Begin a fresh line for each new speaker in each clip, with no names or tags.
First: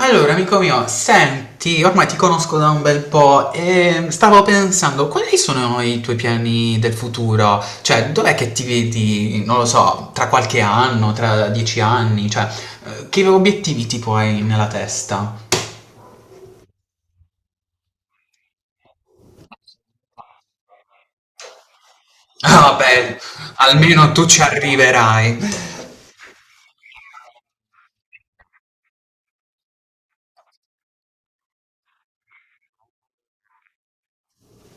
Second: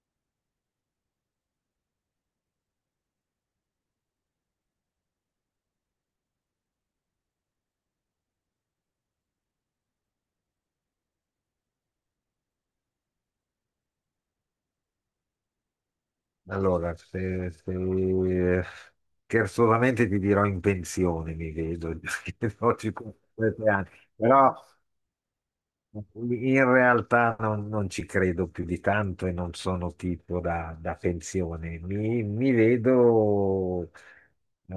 Allora, amico mio, senti, ormai ti conosco da un bel po' e stavo pensando, quali sono i tuoi piani del futuro? Cioè, dov'è che ti vedi, non lo so, tra qualche anno, tra 10 anni? Che obiettivi tipo hai nella testa?
Allora, scherzosamente ti dirò in pensione, mi vedo, perché
Ah,
ho
beh,
57 anni,
almeno tu ci
però
arriverai.
in realtà non ci credo più di tanto e non sono tipo da pensione. Mi vedo eh,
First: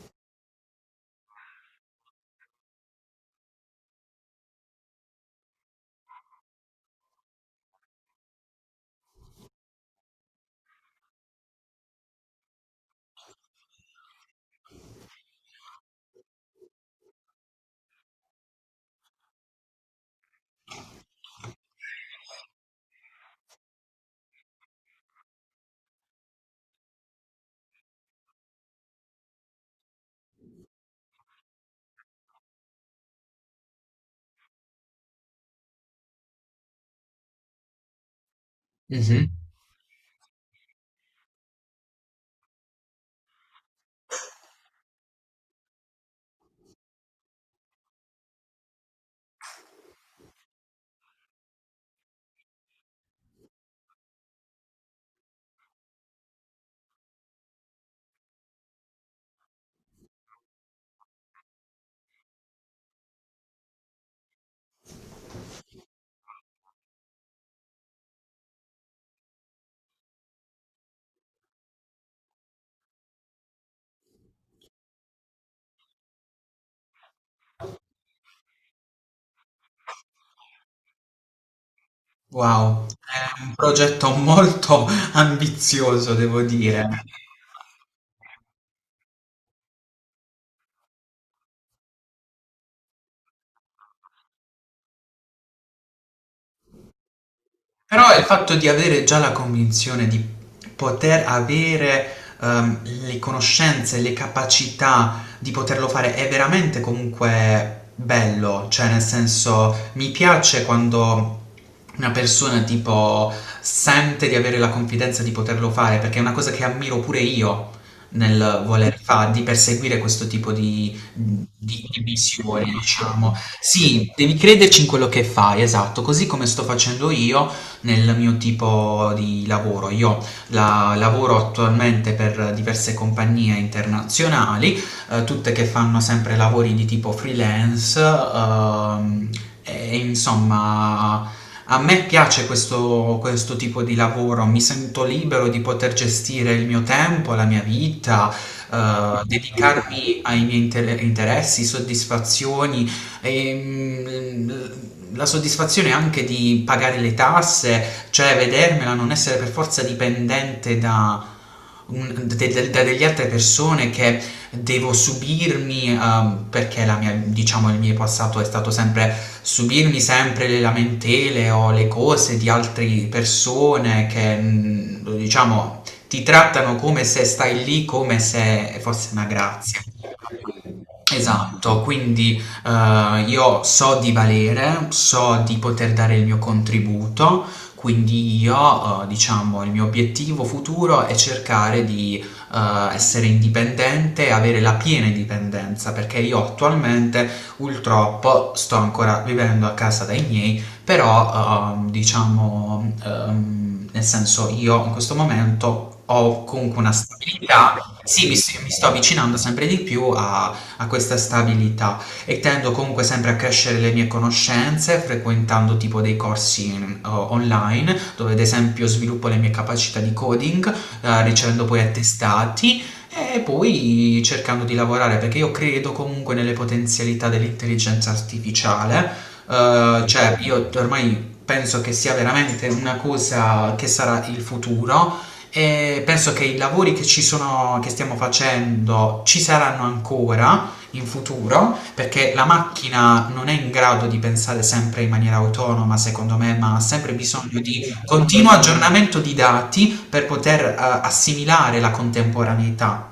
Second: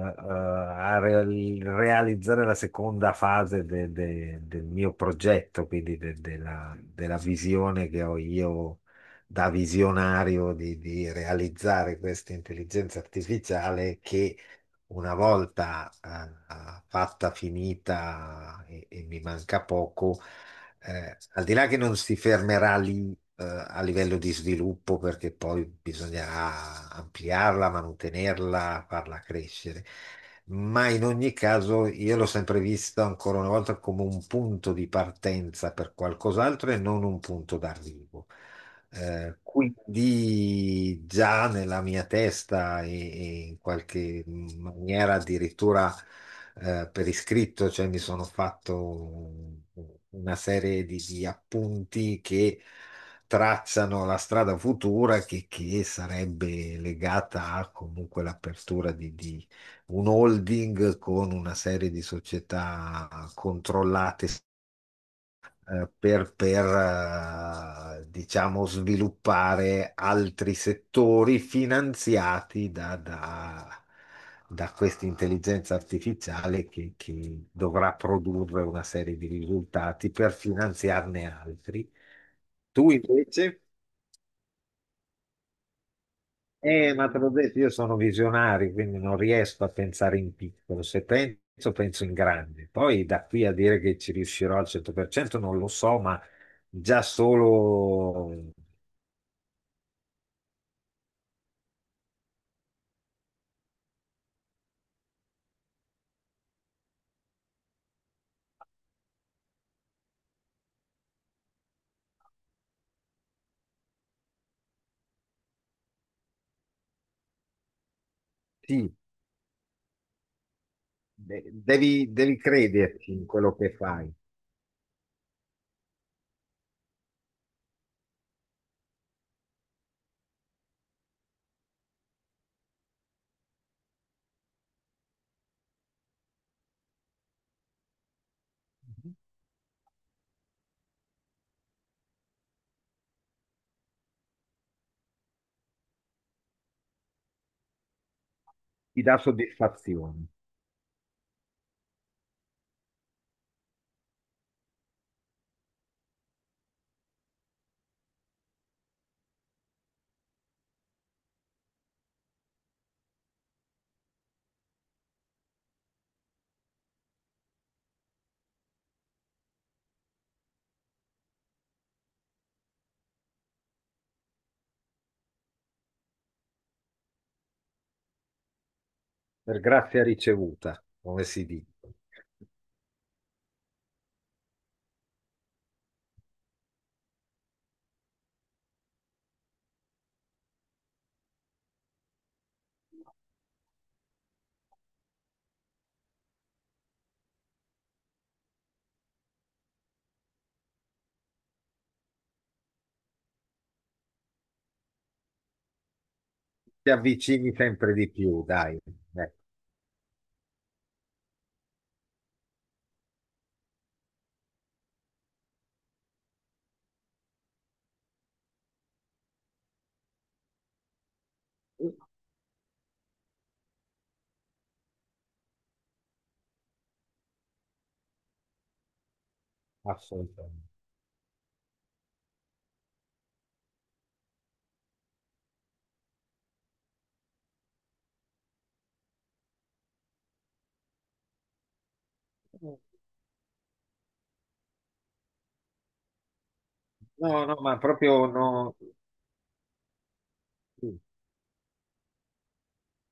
eh, a re- realizzare la seconda fase del mio progetto, quindi della visione che ho io da visionario di realizzare questa intelligenza artificiale che una volta fatta, finita e mi manca poco, al di là che non si fermerà lì, a livello di sviluppo, perché poi bisognerà ampliarla, mantenerla, farla crescere. Ma in ogni caso io l'ho sempre vista ancora una volta come un punto di partenza per qualcos'altro e non un punto d'arrivo.
Mhm.
Quindi già nella mia testa e in qualche maniera addirittura, per iscritto, cioè mi sono fatto una serie di appunti che tracciano la strada futura che sarebbe legata a comunque l'apertura di un holding con una serie di società controllate, diciamo, sviluppare altri settori finanziati da questa intelligenza artificiale che dovrà produrre una serie di risultati per finanziarne altri.
Wow,
Tu
è un
invece?
progetto molto ambizioso, devo dire.
Ma te l'ho detto, io sono visionario, quindi non riesco a pensare in piccolo. Se penso, penso in grande. Poi da qui a dire che ci riuscirò al 100% non lo so, ma già
Però il
solo,
fatto di avere già la convinzione di poter avere, le conoscenze, le capacità di poterlo fare è veramente comunque bello, cioè nel senso mi piace quando una persona tipo sente di avere la confidenza di poterlo fare, perché è una cosa che ammiro pure io nel
sì,
voler fare, di perseguire questo tipo di
devi
missione,
crederci in
diciamo.
quello che
Sì,
fai.
devi crederci in quello che fai, esatto, così come sto facendo io, nel mio tipo di lavoro. Io lavoro attualmente per diverse compagnie internazionali, tutte che fanno sempre lavori di tipo freelance,
Mhm.
e insomma. A me piace questo, questo tipo di lavoro, mi sento libero di poter gestire il mio tempo, la mia vita,
Ti dà
dedicarmi
soddisfazione
ai miei interessi, soddisfazioni, e, mm, la soddisfazione anche di pagare le tasse, cioè vedermela, non essere per forza dipendente da, da delle altre persone che devo subirmi, perché diciamo, il mio passato è stato sempre subirmi sempre le lamentele o le cose di altre persone che, diciamo, ti trattano come se stai lì, come se fosse una
per
grazia.
grazia ricevuta, come si
Esatto,
dice.
quindi io so di valere, so di poter dare il mio contributo, quindi io, diciamo, il mio obiettivo futuro è cercare di essere indipendente e avere la piena indipendenza, perché io attualmente purtroppo sto ancora vivendo a casa dai miei, però diciamo, nel senso io in questo momento ho comunque
Ti
una
avvicini
stabilità,
sempre di
sì, mi,
più,
mi
dai,
sto avvicinando
ecco,
sempre di più a questa stabilità e tendo comunque sempre a crescere le mie conoscenze frequentando tipo dei corsi online dove ad esempio sviluppo le mie capacità di coding ricevendo poi attestati e poi cercando di lavorare perché io credo comunque nelle potenzialità dell'intelligenza artificiale. Cioè,
assolutamente.
io ormai penso che sia veramente una cosa che sarà il futuro e penso che i lavori che ci sono, che stiamo facendo ci saranno ancora in futuro, perché la macchina non è in grado di pensare sempre in maniera autonoma, secondo me, ma ha sempre
No, no,
bisogno
ma
di
proprio
continuo
no,
aggiornamento di dati per poter
sì,
assimilare la contemporaneità.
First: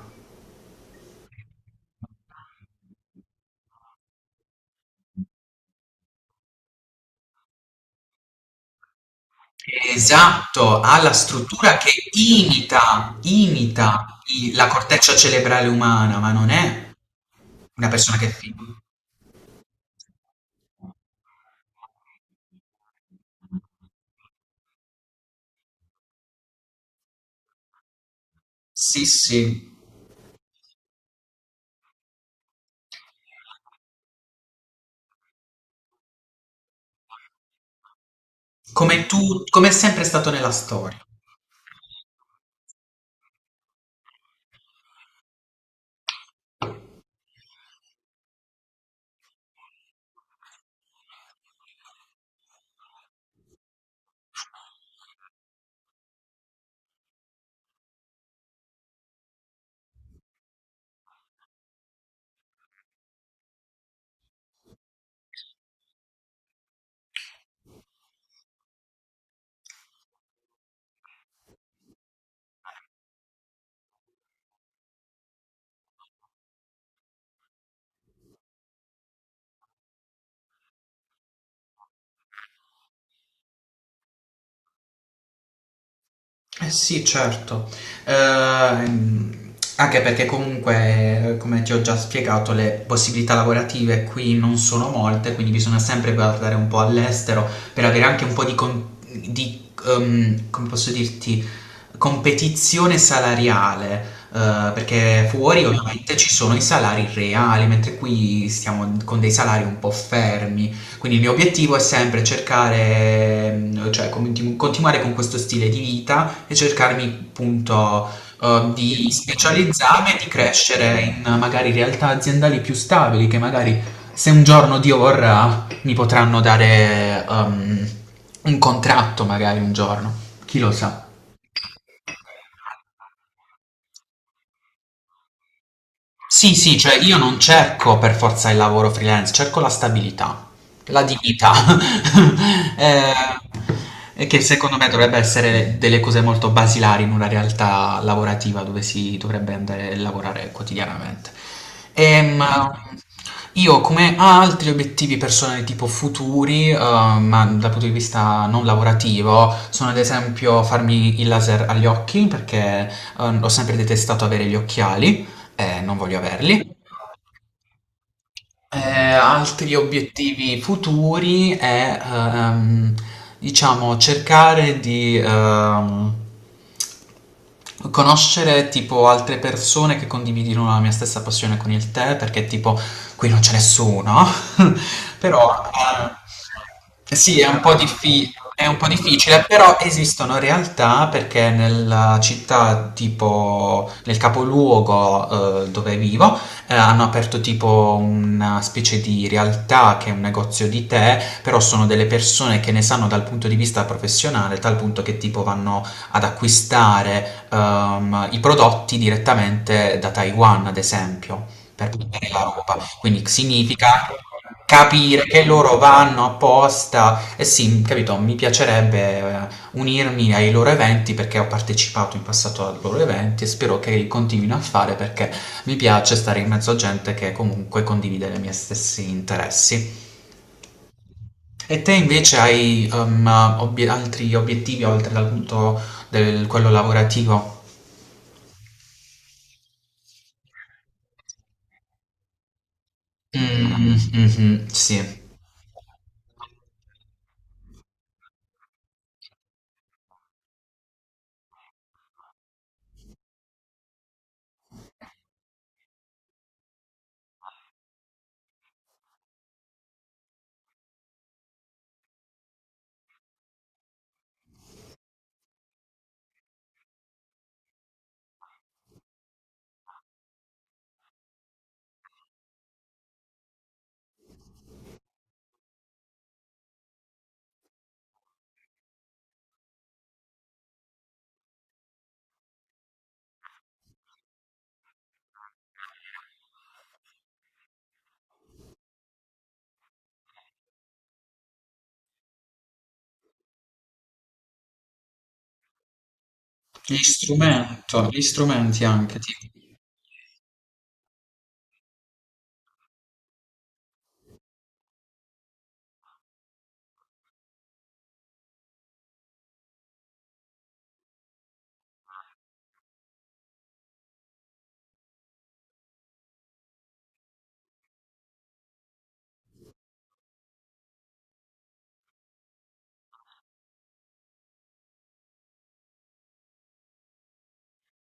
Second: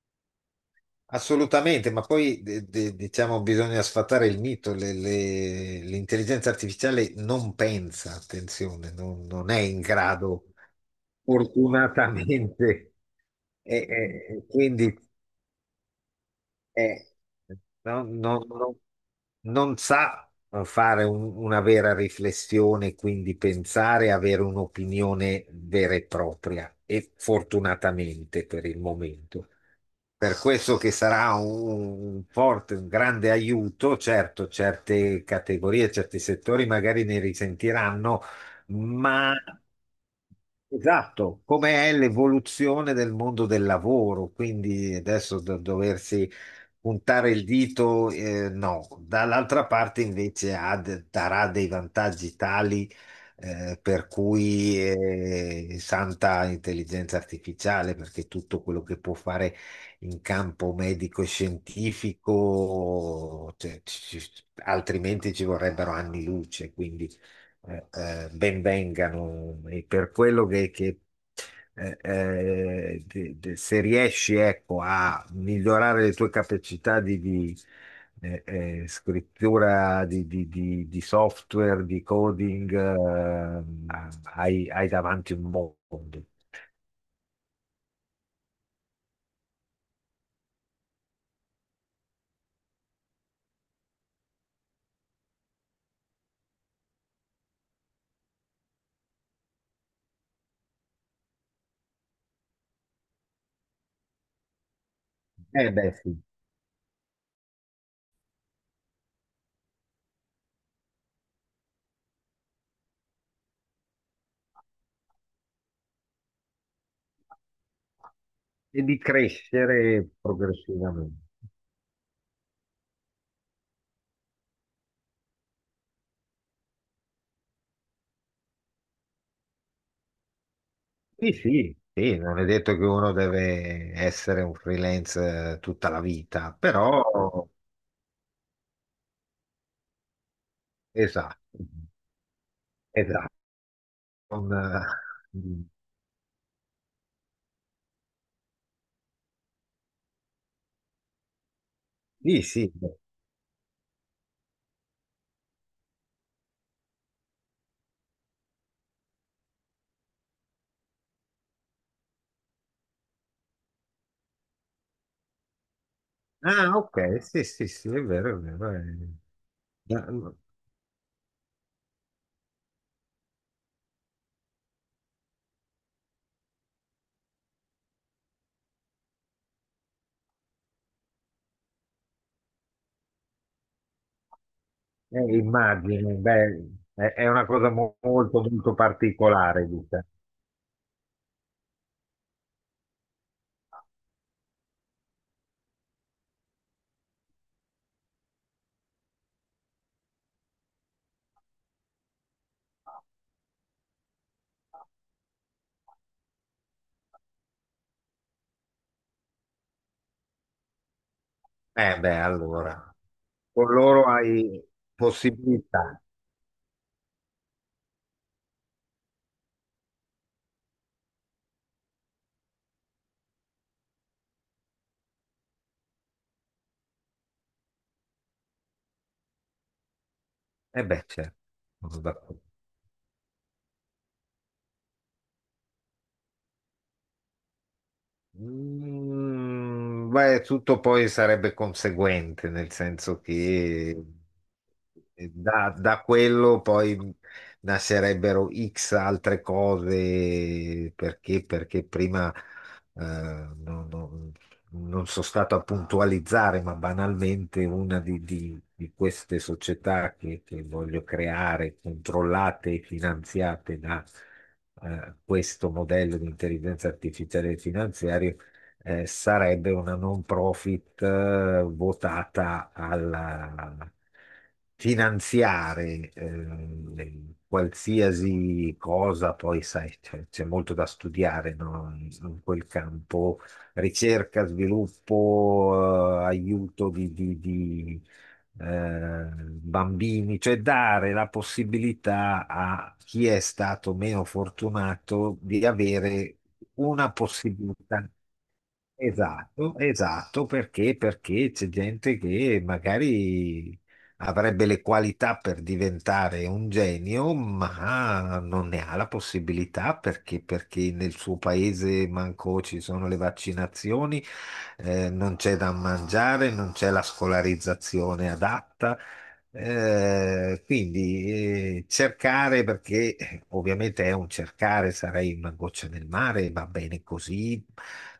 assolutamente, ma poi diciamo bisogna sfatare il mito, l'intelligenza artificiale non pensa, attenzione, non è in grado,
Esatto, ha la struttura che
fortunatamente.
imita la
Quindi
corteccia cerebrale umana, ma non è
eh,
una persona
non,
che
non-
filma.
non- non sa fare una vera riflessione, quindi pensare, avere un'opinione vera e propria, e fortunatamente per il
Sì, sì,
momento. Per questo che sarà un forte, un grande aiuto, certo, certe categorie, certi settori magari ne risentiranno,
come
ma
tu, come è sempre stato nella storia.
esatto, come è l'evoluzione del mondo del lavoro, quindi adesso da doversi puntare il dito, no, dall'altra parte invece darà dei vantaggi tali, per cui, santa intelligenza artificiale, perché tutto quello che può fare in campo medico e scientifico, cioè, altrimenti ci vorrebbero anni luce, quindi ben vengano e per quello che, se riesci, ecco, a migliorare le tue capacità eh, scrittura, di software, di coding, hai davanti un mondo.
Eh sì, certo. Anche perché comunque, come ti ho già spiegato, le possibilità lavorative qui non sono molte, quindi bisogna sempre guardare un po' all'estero per avere anche un po' come posso dirti, competizione salariale. Perché fuori
Eh beh,
ovviamente
sì.
ci sono i salari reali, mentre qui stiamo con dei salari un po' fermi. Quindi il mio obiettivo è sempre cercare, cioè continuare con questo stile di vita musica e cercarmi appunto
E di
di
crescere
specializzarmi e di crescere
progressivamente.
in magari realtà aziendali più stabili che magari se un giorno Dio vorrà mi potranno dare un contratto magari un giorno, chi lo sa.
Sì, sì, sì, non è detto che uno deve essere un freelance, tutta la vita,
Sì, sì, cioè io non
però
cerco per forza il lavoro freelance, cerco la stabilità, la dignità,
esatto,
eh,
esatto.
e che
Non,
secondo me dovrebbe essere delle cose molto basilari in una realtà lavorativa dove si dovrebbe andare a lavorare quotidianamente.
sì,
Ehm,
sì.
io come altri obiettivi personali tipo futuri, ma dal punto di vista non lavorativo, sono ad esempio farmi il laser agli occhi perché ho sempre detestato avere gli occhiali. Non voglio
Ah,
averli.
ok, sì, sì, sì, è vero, è
Eh,
vero.
Altri
è-
obiettivi futuri è, ehm, diciamo, cercare di, conoscere tipo altre persone che condividono la mia stessa passione con il tè, perché tipo qui non c'è nessuno,
eh,
però
immagino, beh, è
sì,
una
è un
cosa
po'
molto,
è
molto
un po' difficile,
particolare,
però
dice.
esistono realtà perché nella città, tipo nel capoluogo dove vivo, hanno aperto tipo una specie di realtà che è un negozio di tè, però sono delle persone che ne sanno dal punto di vista professionale, tal punto che tipo vanno ad acquistare i prodotti direttamente da Taiwan, ad esempio, per
Beh,
portare la roba.
allora,
Quindi
con loro
significa
hai
capire che loro
possibilità.
vanno apposta. E sì, capito, mi piacerebbe unirmi ai loro eventi perché ho partecipato in passato ai loro eventi e spero che li continuino a fare perché mi piace stare in mezzo a gente che comunque condivide i miei stessi interessi.
Beh, certo,
E te
sono
invece
d'accordo.
hai altri obiettivi oltre dal punto del quello lavorativo?
Mm, beh, tutto poi sarebbe conseguente, nel senso che
Mh-mh, sì.
da quello poi nascerebbero X altre cose, perché, perché prima non sono stato a puntualizzare, ma banalmente una di queste società che voglio creare, controllate e finanziate da, questo modello di intelligenza artificiale finanziaria, sarebbe una non profit, votata al finanziare, qualsiasi cosa, poi sai, c'è molto da studiare, no? In quel campo ricerca, sviluppo, aiuto di, bambini, cioè dare la possibilità a chi è stato meno fortunato di avere una possibilità.
Gli strumenti anche, tipo.
Esatto, esatto, perché? Perché c'è gente che magari avrebbe le qualità per diventare un genio, ma non ne ha la possibilità perché, perché nel suo paese manco ci sono le vaccinazioni, non c'è da mangiare, non c'è la scolarizzazione adatta. Quindi, cercare, perché, ovviamente è un cercare, sarei una goccia nel mare, va bene così,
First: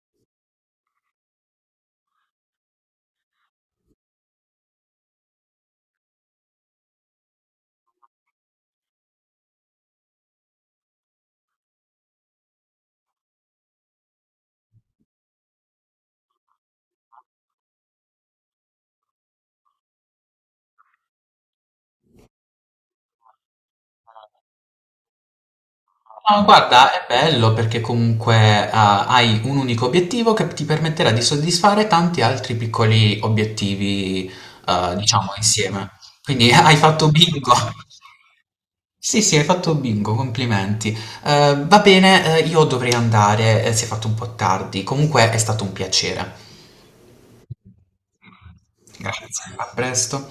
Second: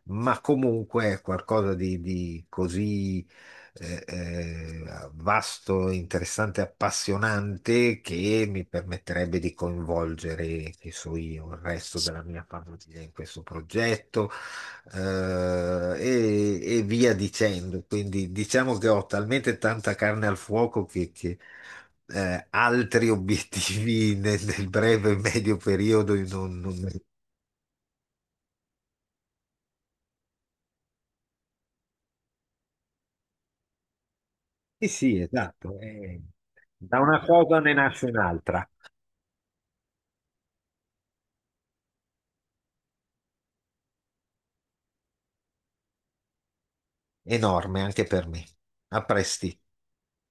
ma comunque è qualcosa di così eh, eh, vasto, interessante, appassionante, che mi permetterebbe di coinvolgere, che so io, il resto della mia famiglia in questo progetto, eh, e via dicendo. Quindi diciamo che ho talmente tanta carne al fuoco altri obiettivi nel, nel breve e medio periodo io
No,
non, non me
guarda,
li-
è bello perché comunque ah, hai un unico obiettivo che ti permetterà di soddisfare tanti altri piccoli obiettivi,
Sì, sì,
diciamo,
esatto.
insieme. Quindi hai
Da
fatto
una
bingo.
cosa ne nasce un'altra,
Sì, sì, hai fatto bingo, complimenti. Va bene, io dovrei andare, si è fatto un po' tardi. Comunque è stato un piacere.
enorme anche per me. A presto.
Grazie, a presto.